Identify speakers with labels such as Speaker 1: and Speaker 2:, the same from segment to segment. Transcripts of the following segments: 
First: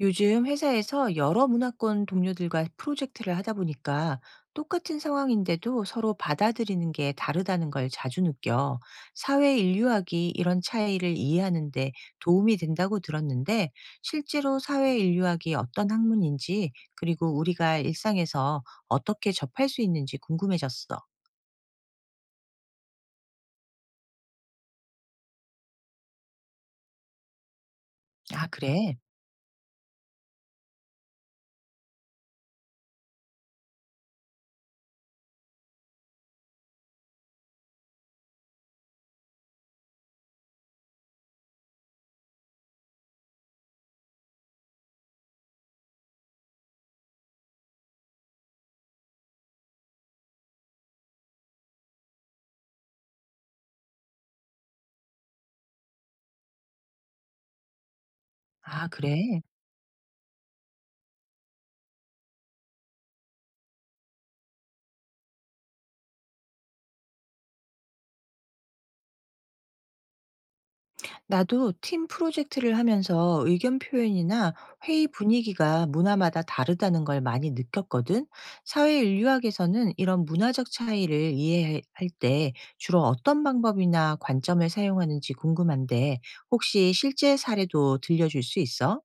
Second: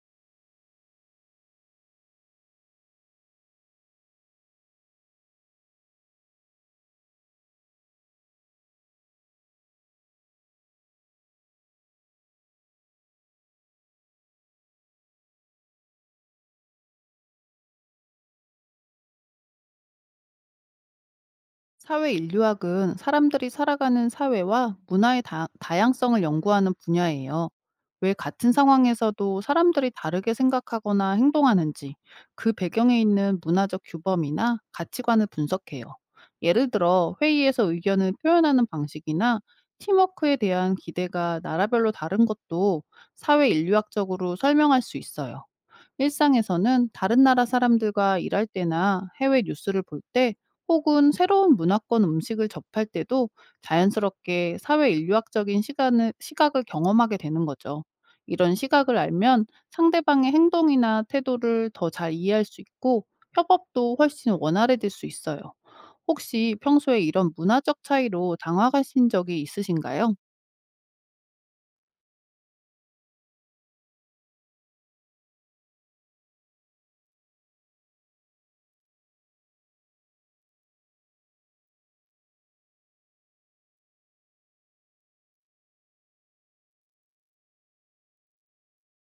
Speaker 1: 요즘 회사에서 여러 문화권 동료들과 프로젝트를 하다 보니까 똑같은 상황인데도 서로 받아들이는 게 다르다는 걸 자주 느껴. 사회 인류학이 이런 차이를 이해하는데 도움이 된다고 들었는데 실제로 사회 인류학이 어떤 학문인지 그리고 우리가 일상에서 어떻게 접할 수 있는지 궁금해졌어.
Speaker 2: 사회 인류학은 사람들이 살아가는 사회와 문화의 다, 양성을 연구하는 분야예요. 왜
Speaker 1: 아,
Speaker 2: 같은
Speaker 1: 그래?
Speaker 2: 상황에서도 사람들이 다르게 생각하거나 행동하는지 그 배경에 있는 문화적 규범이나 가치관을 분석해요. 예를 들어 회의에서 의견을 표현하는 방식이나 팀워크에 대한 기대가 나라별로 다른 것도 사회 인류학적으로 설명할 수 있어요. 일상에서는 다른 나라 사람들과 일할 때나 해외 뉴스를 볼때 혹은 새로운 문화권 음식을 접할 때도 자연스럽게 사회 인류학적인 시각을 경험하게 되는 거죠. 이런
Speaker 1: 아,
Speaker 2: 시각을
Speaker 1: 그래.
Speaker 2: 알면 상대방의 행동이나 태도를 더 잘 이해할 수 있고 협업도 훨씬 원활해질 수 있어요. 혹시 평소에 이런 문화적 차이로 당황하신 적이 있으신가요?
Speaker 1: 나도 팀 프로젝트를 하면서 의견 표현이나 회의 분위기가 문화마다 다르다는 걸 많이 느꼈거든. 사회 인류학에서는 이런 문화적 차이를 이해할 때 주로 어떤 방법이나 관점을 사용하는지 궁금한데 혹시 실제 사례도 들려줄 수 있어?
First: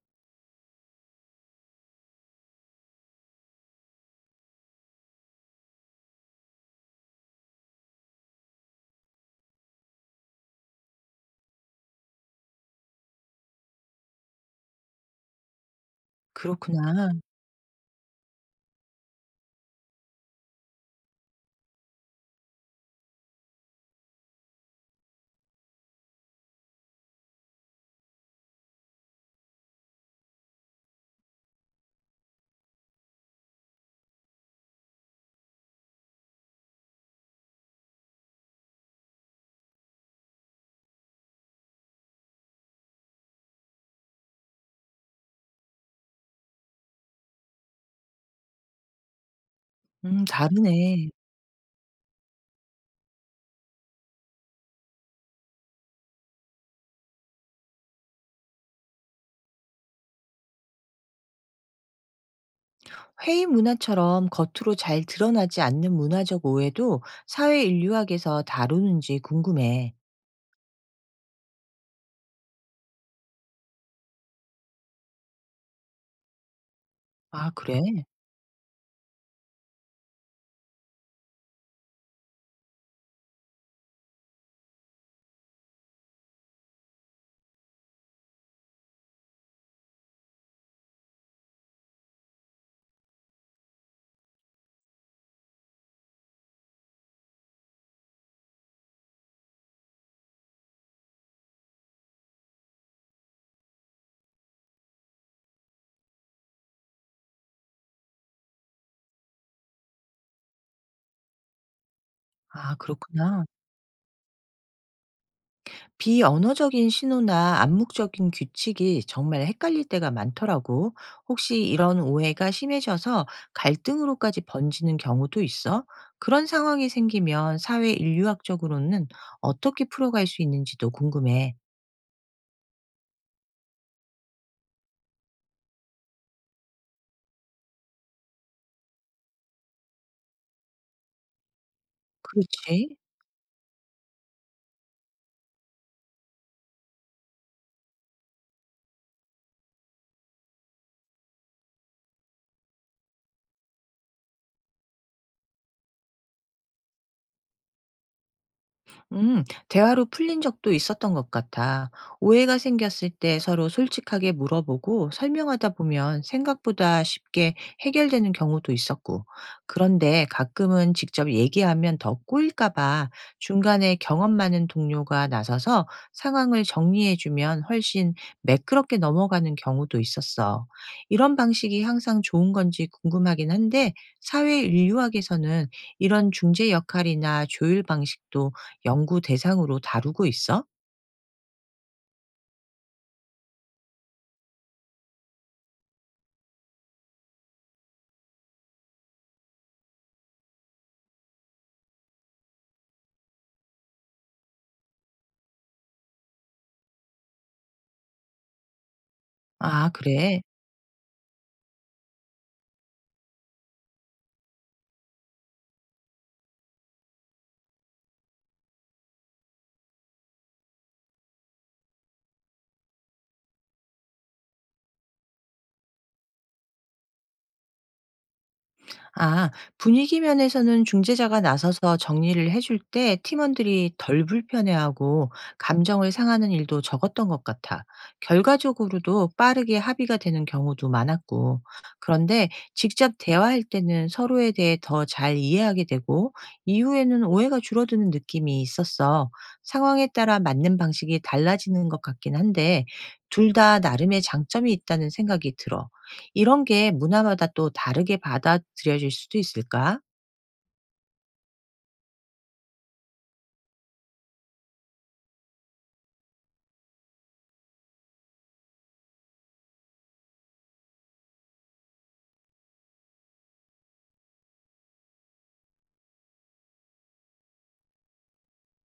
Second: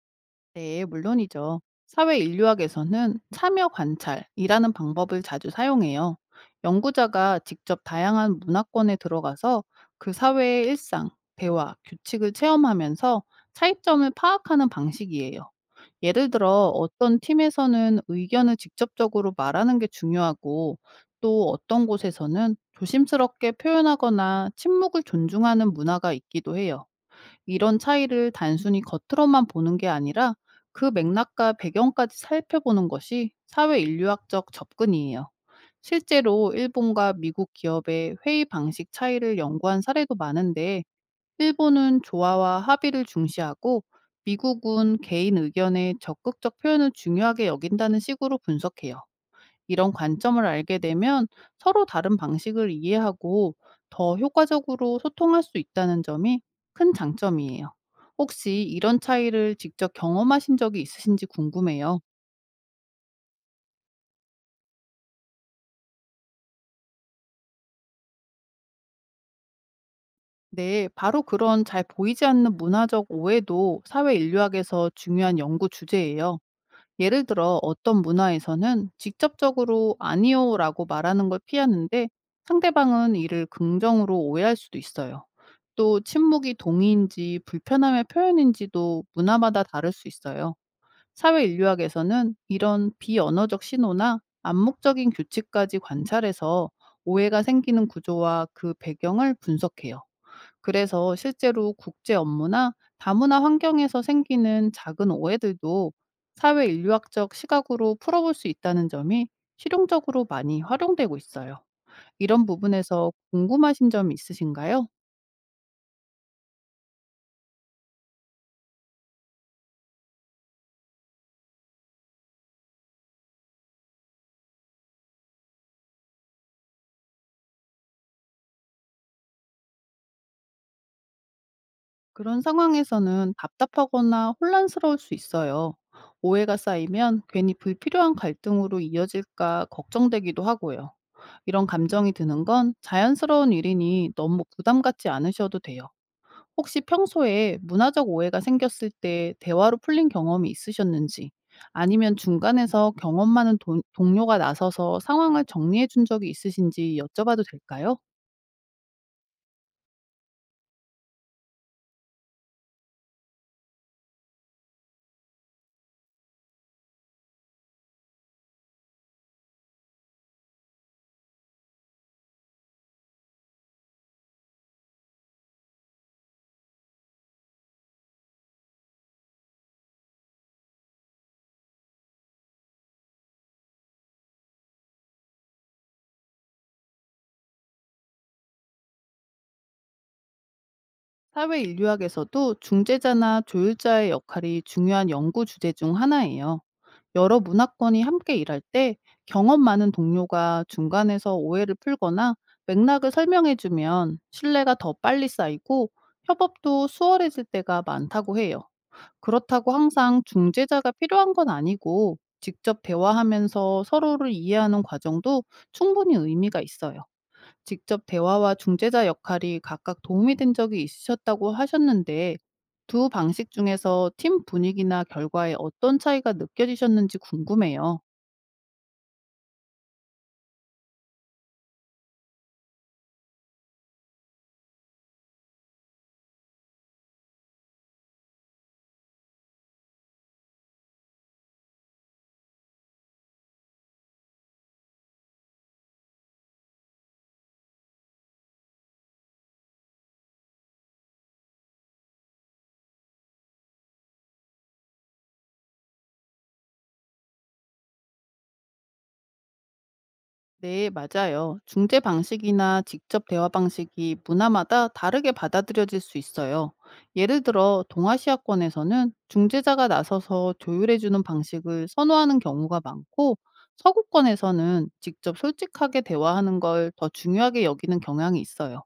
Speaker 2: 네, 물론이죠. 사회 인류학에서는 참여 관찰이라는 방법을 자주 사용해요. 연구자가 직접 다양한 문화권에 들어가서 그 사회의 일상, 대화, 규칙을 체험하면서 차이점을 파악하는 방식이에요. 예를 들어
Speaker 1: 그렇구나.
Speaker 2: 어떤 팀에서는 의견을 직접적으로 말하는 게 중요하고 또 어떤 곳에서는 조심스럽게 표현하거나 침묵을 존중하는 문화가 있기도 해요. 이런 차이를 단순히 겉으로만 보는 게 아니라 그 맥락과 배경까지 살펴보는 것이 사회 인류학적 접근이에요. 실제로 일본과 미국 기업의 회의 방식 차이를 연구한 사례도 많은데, 일본은 조화와 합의를 중시하고, 미국은 개인 의견의 적극적 표현을 중요하게 여긴다는 식으로 분석해요. 이런 관점을 알게
Speaker 1: 다르네.
Speaker 2: 되면 서로 다른 방식을 이해하고 더 효과적으로 소통할 수 있다는 점이 큰 장점이에요. 혹시 이런 차이를 직접 경험하신 적이 있으신지 궁금해요.
Speaker 1: 회의 문화처럼 겉으로 잘 드러나지 않는 문화적 오해도 사회 인류학에서 다루는지 궁금해.
Speaker 2: 네, 바로 그런 잘 보이지 않는 문화적 오해도 사회 인류학에서 중요한 연구 주제예요. 예를
Speaker 1: 아,
Speaker 2: 들어 어떤
Speaker 1: 그래?
Speaker 2: 문화에서는 직접적으로 아니요라고 말하는 걸 피하는데 상대방은 이를 긍정으로 오해할 수도 있어요. 또 침묵이 동의인지 불편함의 표현인지도 문화마다 다를 수 있어요. 사회 인류학에서는 이런 비언어적 신호나 암묵적인 규칙까지 관찰해서 오해가 생기는 구조와 그 배경을 분석해요. 그래서 실제로 국제 업무나 다문화 환경에서 생기는 작은 오해들도 사회 인류학적 시각으로 풀어볼 수 있다는 점이 실용적으로 많이 활용되고 있어요. 이런
Speaker 1: 아,
Speaker 2: 부분에서
Speaker 1: 그렇구나.
Speaker 2: 궁금하신 점 있으신가요?
Speaker 1: 비언어적인 신호나 암묵적인 규칙이 정말 헷갈릴 때가 많더라고. 혹시 이런 오해가 심해져서 갈등으로까지 번지는 경우도 있어? 그런 상황이 생기면 사회 인류학적으로는 어떻게 풀어갈 수 있는지도 궁금해.
Speaker 2: 그런 상황에서는 답답하거나 혼란스러울 수 있어요. 오해가 쌓이면 괜히 불필요한 갈등으로 이어질까 걱정되기도 하고요. 이런 감정이 드는 건
Speaker 1: 그렇지.
Speaker 2: 자연스러운 일이니 너무 부담 갖지 않으셔도 돼요. 혹시 평소에 문화적 오해가 생겼을 때 대화로 풀린 경험이 있으셨는지, 아니면 중간에서 경험 많은 동료가 나서서 상황을 정리해 준 적이 있으신지 여쭤봐도 될까요?
Speaker 1: 음, 대화로 풀린 적도 있었던 것 같아. 오해가 생겼을 때 서로 솔직하게 물어보고 설명하다 보면 생각보다 쉽게 해결되는 경우도 있었고. 그런데 가끔은 직접 얘기하면 더 꼬일까봐 중간에 경험 많은 동료가 나서서 상황을 정리해주면 훨씬 매끄럽게 넘어가는 경우도 있었어. 이런 방식이 항상 좋은 건지 궁금하긴 한데, 사회 인류학에서는 이런 중재 역할이나 조율 방식도 연구 대상으로 다루고 있어?
Speaker 2: 사회 인류학에서도 중재자나 조율자의 역할이 중요한 연구 주제 중 하나예요. 여러 문화권이 함께 일할 때 경험 많은 동료가 중간에서 오해를 풀거나 맥락을 설명해 주면 신뢰가 더 빨리 쌓이고 협업도 수월해질 때가 많다고 해요. 그렇다고
Speaker 1: 아,
Speaker 2: 항상
Speaker 1: 그래.
Speaker 2: 중재자가 필요한 건 아니고 직접 대화하면서 서로를 이해하는 과정도 충분히 의미가 있어요. 직접 대화와 중재자 역할이 각각 도움이 된 적이 있으셨다고 하셨는데 두 방식 중에서 팀 분위기나 결과에 어떤 차이가 느껴지셨는지 궁금해요.
Speaker 1: 아, 분위기 면에서는 중재자가 나서서 정리를 해줄 때 팀원들이 덜 불편해하고 감정을 상하는 일도 적었던 것 같아. 결과적으로도 빠르게 합의가 되는 경우도 많았고. 그런데 직접 대화할 때는 서로에 대해 더 잘 이해하게 되고, 이후에는 오해가 줄어드는 느낌이 있었어. 상황에 따라 맞는 방식이 달라지는 것 같긴 한데, 둘 다 나름의 장점이 있다는 생각이 들어. 이런 게 문화마다 또 다르게 받아들여질 수도 있을까?
Speaker 2: 네, 맞아요. 중재 방식이나 직접 대화 방식이 문화마다 다르게 받아들여질 수 있어요. 예를 들어, 동아시아권에서는 중재자가 나서서 조율해주는 방식을 선호하는 경우가 많고, 서구권에서는 직접 솔직하게 대화하는 걸 더 중요하게 여기는 경향이 있어요.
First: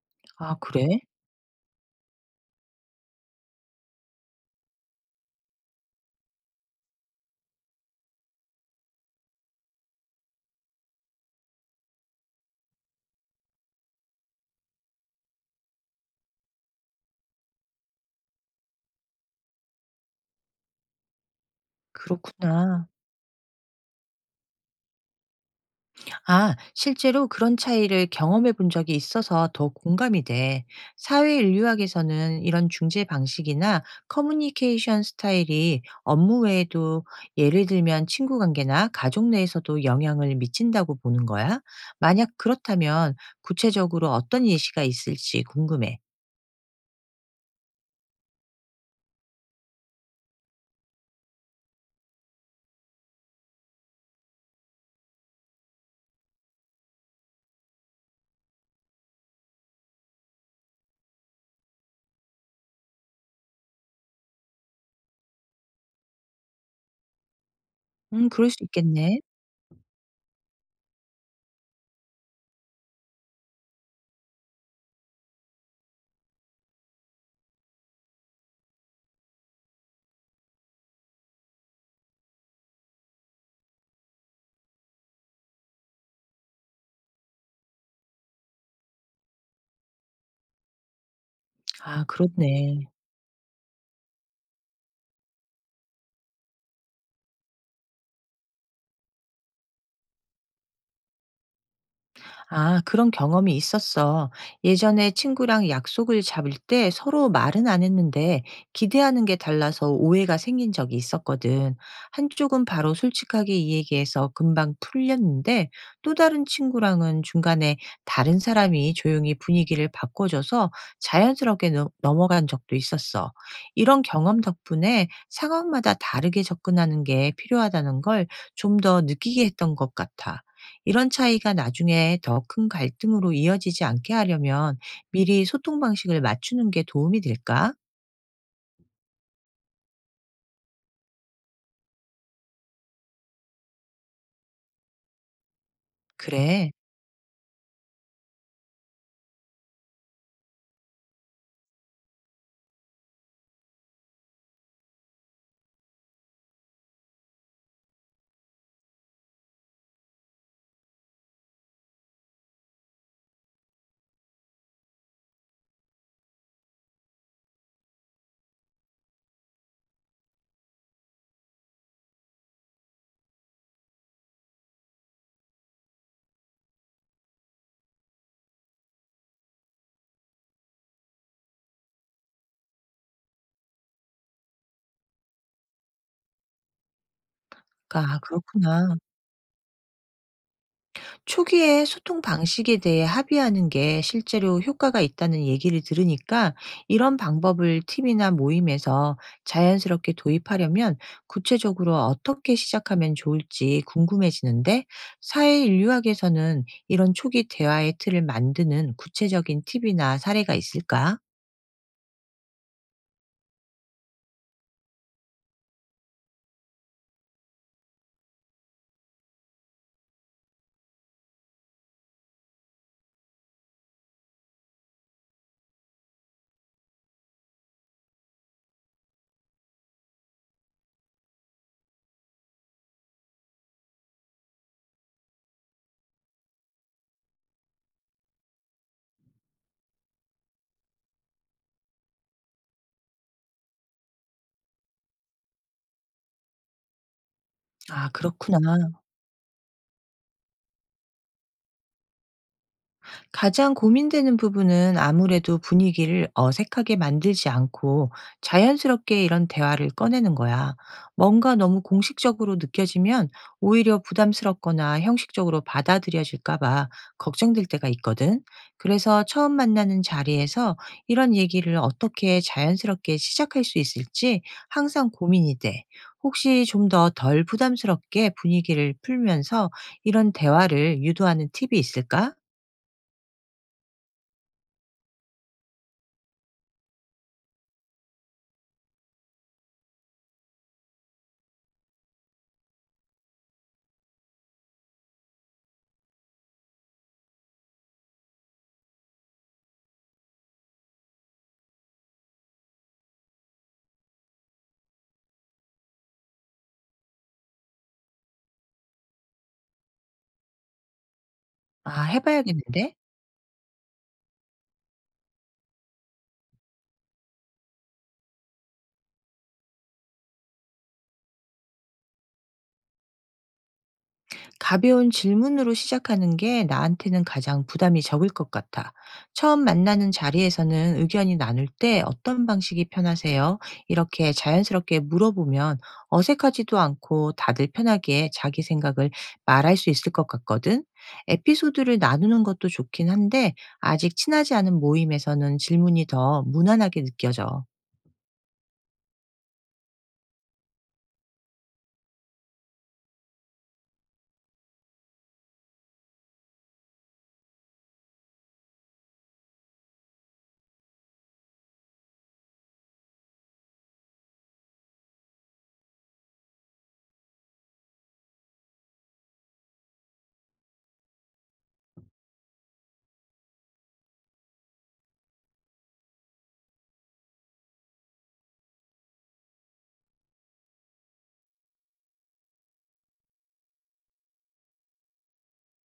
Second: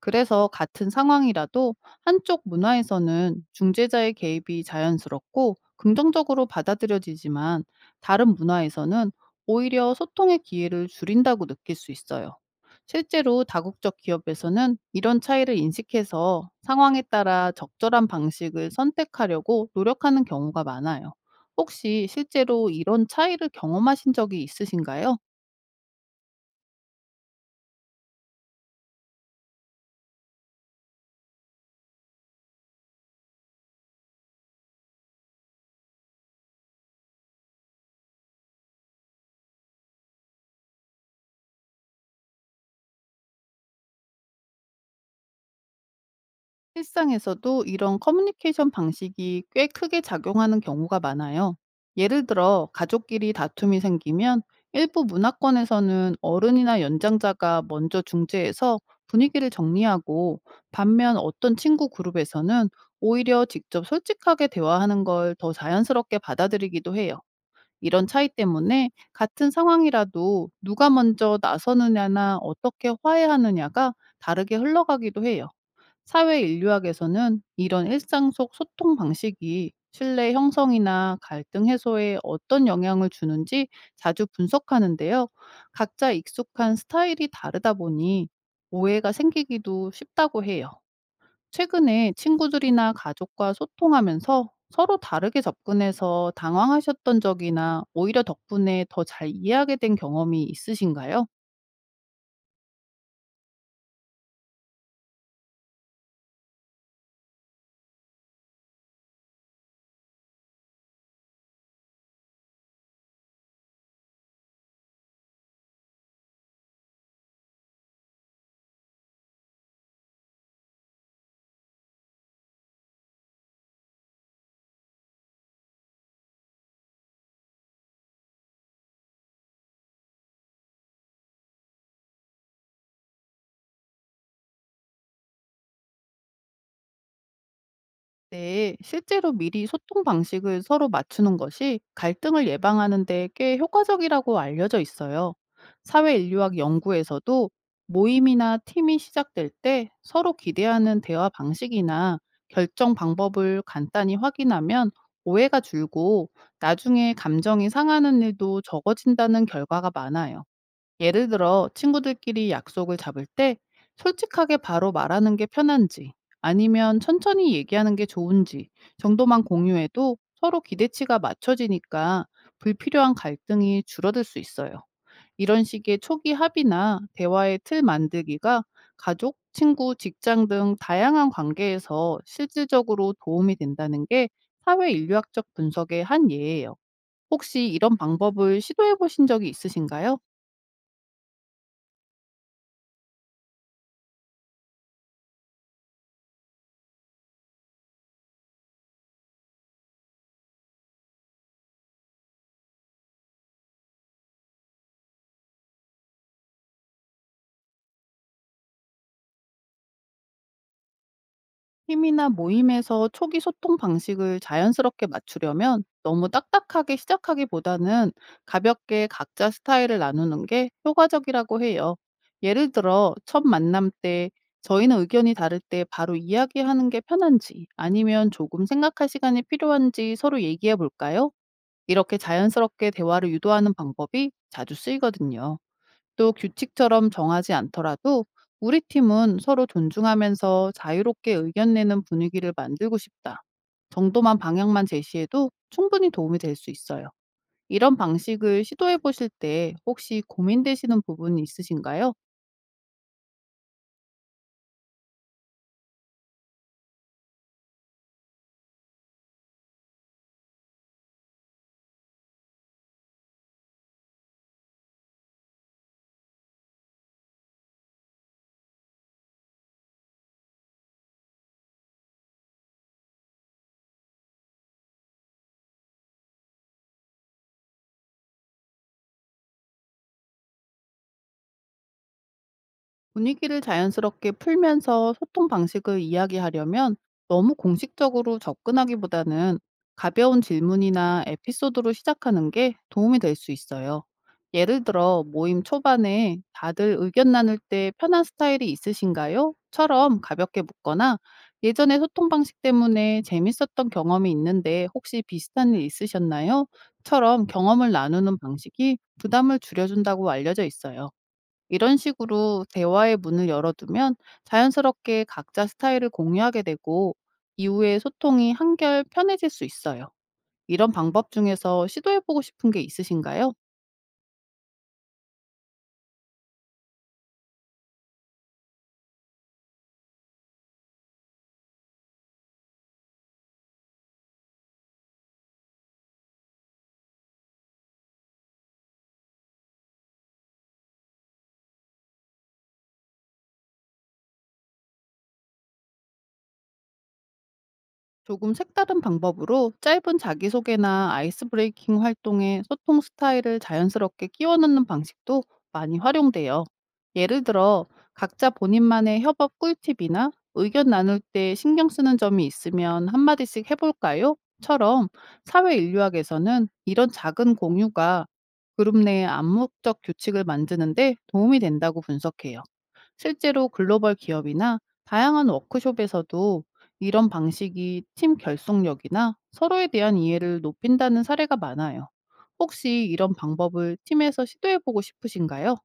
Speaker 2: 그래서
Speaker 1: 아,
Speaker 2: 같은
Speaker 1: 그래?
Speaker 2: 상황이라도 한쪽 문화에서는 중재자의 개입이 자연스럽고 긍정적으로 받아들여지지만 다른 문화에서는 오히려 소통의 기회를 줄인다고 느낄 수 있어요. 실제로 다국적 기업에서는 이런 차이를 인식해서 상황에 따라 적절한 방식을 선택하려고 노력하는 경우가 많아요. 혹시 실제로
Speaker 1: 그렇구나.
Speaker 2: 이런 차이를 경험하신 적이 있으신가요?
Speaker 1: 아, 실제로 그런 차이를 경험해 본 적이 있어서 더 공감이 돼. 사회 인류학에서는 이런 중재 방식이나 커뮤니케이션 스타일이 업무 외에도 예를 들면 친구 관계나 가족 내에서도 영향을 미친다고 보는 거야? 만약 그렇다면 구체적으로 어떤 예시가 있을지 궁금해.
Speaker 2: 일상에서도 이런 커뮤니케이션 방식이 꽤 크게 작용하는 경우가 많아요. 예를 들어 가족끼리 다툼이 생기면 일부 문화권에서는 어른이나 연장자가 먼저 중재해서 분위기를 정리하고 반면 어떤 친구 그룹에서는 오히려 직접 솔직하게 대화하는 걸 더 자연스럽게 받아들이기도 해요. 이런 차이
Speaker 1: 그럴 수
Speaker 2: 때문에
Speaker 1: 있겠네.
Speaker 2: 같은 상황이라도 누가 먼저 나서느냐나 어떻게 화해하느냐가 다르게 흘러가기도 해요. 사회 인류학에서는 이런 일상 속 소통 방식이 신뢰 형성이나 갈등 해소에 어떤 영향을 주는지 자주 분석하는데요. 각자 익숙한 스타일이 다르다 보니 오해가 생기기도 쉽다고 해요.
Speaker 1: 아,
Speaker 2: 최근에
Speaker 1: 그렇네.
Speaker 2: 친구들이나 가족과 소통하면서 서로 다르게 접근해서 당황하셨던 적이나 오히려 덕분에 더 잘 이해하게 된 경험이 있으신가요?
Speaker 1: 아, 그런 경험이 있었어. 예전에 친구랑 약속을 잡을 때 서로 말은 안 했는데 기대하는 게 달라서 오해가 생긴 적이 있었거든. 한쪽은 바로 솔직하게 이야기해서 금방 풀렸는데 또 다른 친구랑은 중간에 다른 사람이 조용히 분위기를 바꿔줘서 자연스럽게 넘어간 적도 있었어. 이런 경험 덕분에 상황마다 다르게 접근하는 게 필요하다는 걸 좀 더 느끼게 했던 것 같아. 이런 차이가 나중에 더 큰 갈등으로 이어지지 않게 하려면 미리 소통 방식을 맞추는 게 도움이 될까?
Speaker 2: 네, 실제로 미리 소통 방식을 서로 맞추는 것이 갈등을 예방하는 데 꽤 효과적이라고 알려져 있어요. 사회 인류학
Speaker 1: 그래.
Speaker 2: 연구에서도 모임이나 팀이 시작될 때 서로 기대하는 대화 방식이나 결정 방법을 간단히 확인하면 오해가 줄고 나중에 감정이 상하는 일도 적어진다는 결과가 많아요. 예를 들어 친구들끼리 약속을 잡을 때 솔직하게 바로 말하는 게 편한지 아니면 천천히 얘기하는 게 좋은지 정도만 공유해도 서로 기대치가 맞춰지니까 불필요한 갈등이 줄어들 수 있어요. 이런 식의 초기 합의나 대화의 틀 만들기가 가족, 친구, 직장 등 다양한 관계에서 실질적으로 도움이 된다는 게 사회 인류학적 분석의 한 예예요. 혹시 이런
Speaker 1: 아,
Speaker 2: 방법을 시도해
Speaker 1: 그렇구나.
Speaker 2: 보신 적이 있으신가요?
Speaker 1: 초기에 소통 방식에 대해 합의하는 게 실제로 효과가 있다는 얘기를 들으니까 이런 방법을 팀이나 모임에서 자연스럽게 도입하려면 구체적으로 어떻게 시작하면 좋을지 궁금해지는데 사회 인류학에서는 이런 초기 대화의 틀을 만드는 구체적인 팁이나 사례가 있을까?
Speaker 2: 팀이나 모임에서 초기 소통 방식을 자연스럽게 맞추려면 너무 딱딱하게 시작하기보다는 가볍게 각자 스타일을 나누는 게 효과적이라고 해요. 예를 들어, 첫 만남 때 저희는 의견이 다를 때 바로 이야기하는 게 편한지 아니면 조금 생각할 시간이 필요한지 서로 얘기해 볼까요? 이렇게 자연스럽게 대화를 유도하는 방법이 자주 쓰이거든요. 또 규칙처럼 정하지 않더라도 우리 팀은 서로 존중하면서 자유롭게 의견 내는 분위기를 만들고 싶다. 정도만 방향만 제시해도 충분히 도움이 될 수 있어요. 이런
Speaker 1: 아 그렇구나.
Speaker 2: 방식을 시도해 보실 때 혹시 고민되시는 부분이 있으신가요?
Speaker 1: 가장 고민되는 부분은 아무래도 분위기를 어색하게 만들지 않고 자연스럽게 이런 대화를 꺼내는 거야. 뭔가 너무 공식적으로 느껴지면 오히려 부담스럽거나 형식적으로 받아들여질까봐 걱정될 때가 있거든. 그래서 처음 만나는 자리에서 이런 얘기를 어떻게 자연스럽게 시작할 수 있을지 항상 고민이 돼. 혹시 좀 더 덜 부담스럽게 분위기를 풀면서 이런 대화를 유도하는 팁이 있을까?
Speaker 2: 분위기를 자연스럽게 풀면서 소통 방식을 이야기하려면 너무 공식적으로 접근하기보다는 가벼운 질문이나 에피소드로 시작하는 게 도움이 될 수 있어요. 예를 들어 모임 초반에 다들 의견 나눌 때 편한 스타일이 있으신가요? 처럼 가볍게 묻거나 예전에 소통 방식 때문에 재밌었던 경험이 있는데 혹시 비슷한 일 있으셨나요? 처럼 경험을 나누는 방식이 부담을 줄여준다고 알려져 있어요. 이런
Speaker 1: 아 해
Speaker 2: 식으로
Speaker 1: 봐야겠는데.
Speaker 2: 대화의 문을 열어두면 자연스럽게 각자 스타일을 공유하게 되고 이후에 소통이 한결 편해질 수 있어요. 이런 방법 중에서 시도해보고 싶은 게 있으신가요?
Speaker 1: 가벼운 질문으로 시작하는 게 나한테는 가장 부담이 적을 것 같아. "처음 만나는 자리에서는 의견이 나눌 때 어떤 방식이 편하세요?" 이렇게 자연스럽게 물어보면 어색하지도 않고 다들 편하게 자기 생각을 말할 수 있을 것 같거든. 에피소드를 나누는 것도 좋긴 한데 아직 친하지 않은 모임에서는 질문이 더 무난하게 느껴져.
Speaker 2: 조금 색다른 방법으로 짧은 자기소개나 아이스 브레이킹 활동에 소통 스타일을 자연스럽게 끼워 넣는 방식도 많이 활용돼요. 예를 들어, 각자 본인만의 협업 꿀팁이나 의견 나눌 때 신경 쓰는 점이 있으면 한마디씩 해볼까요? 처럼 사회 인류학에서는 이런 작은 공유가 그룹 내의 암묵적 규칙을 만드는데 도움이 된다고 분석해요. 실제로 글로벌 기업이나 다양한 워크숍에서도 이런 방식이 팀 결속력이나 서로에 대한 이해를 높인다는 사례가 많아요. 혹시 이런 방법을 팀에서 시도해보고 싶으신가요?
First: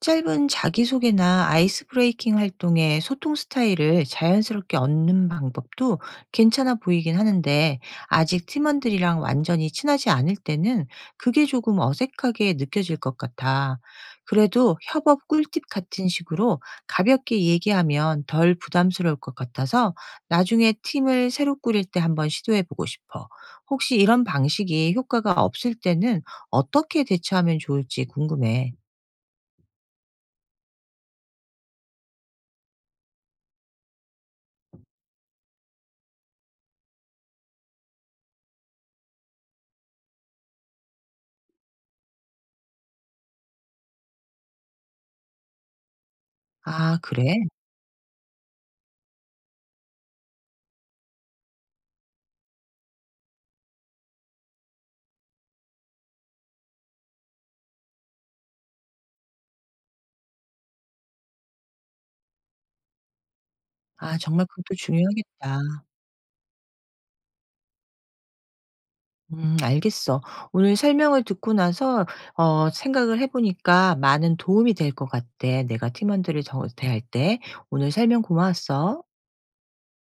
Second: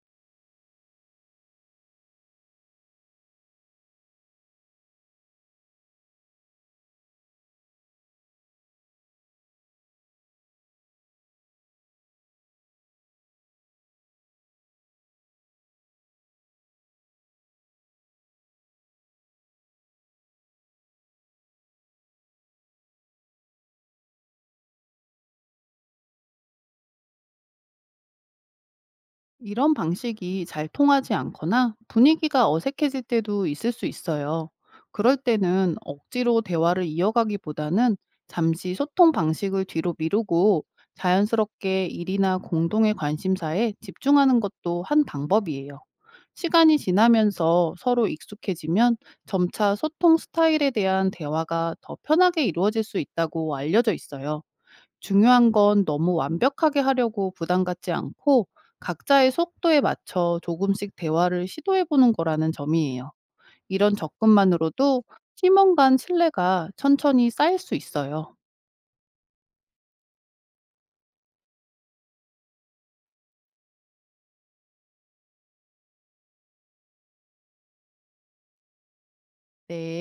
Speaker 1: 짧은 자기소개나 아이스 브레이킹 활동의 소통 스타일을 자연스럽게 얻는 방법도 괜찮아 보이긴 하는데 아직 팀원들이랑 완전히 친하지 않을 때는 그게 조금 어색하게 느껴질 것 같아. 그래도 협업 꿀팁 같은 식으로 가볍게 얘기하면 덜 부담스러울 것 같아서 나중에 팀을 새로 꾸릴 때 한번 시도해 보고 싶어. 혹시 이런 방식이 효과가 없을 때는 어떻게 대처하면 좋을지 궁금해.
Speaker 2: 이런 방식이 잘 통하지 않거나 분위기가 어색해질 때도 있을 수 있어요. 그럴 때는 억지로 대화를 이어가기보다는 잠시 소통 방식을 뒤로 미루고 자연스럽게 일이나 공동의 관심사에 집중하는 것도 한 방법이에요. 시간이
Speaker 1: 아, 그래?
Speaker 2: 지나면서 서로 익숙해지면 점차 소통 스타일에 대한 대화가 더 편하게 이루어질 수 있다고 알려져 있어요. 중요한 건 너무 완벽하게 하려고 부담 갖지 않고 각자의 속도에 맞춰 조금씩 대화를 시도해 보는 거라는 점이에요. 이런
Speaker 1: 아 정말 그것도
Speaker 2: 접근만으로도 팀원
Speaker 1: 중요하겠다.
Speaker 2: 간 신뢰가 천천히 쌓일 수 있어요.
Speaker 1: 알겠어. 오늘 설명을 듣고 나서 생각을 해 보니까 많은 도움이 될 것 같아. 내가 팀원들을 대할 때. 오늘 설명 고마웠어.
Speaker 2: 네.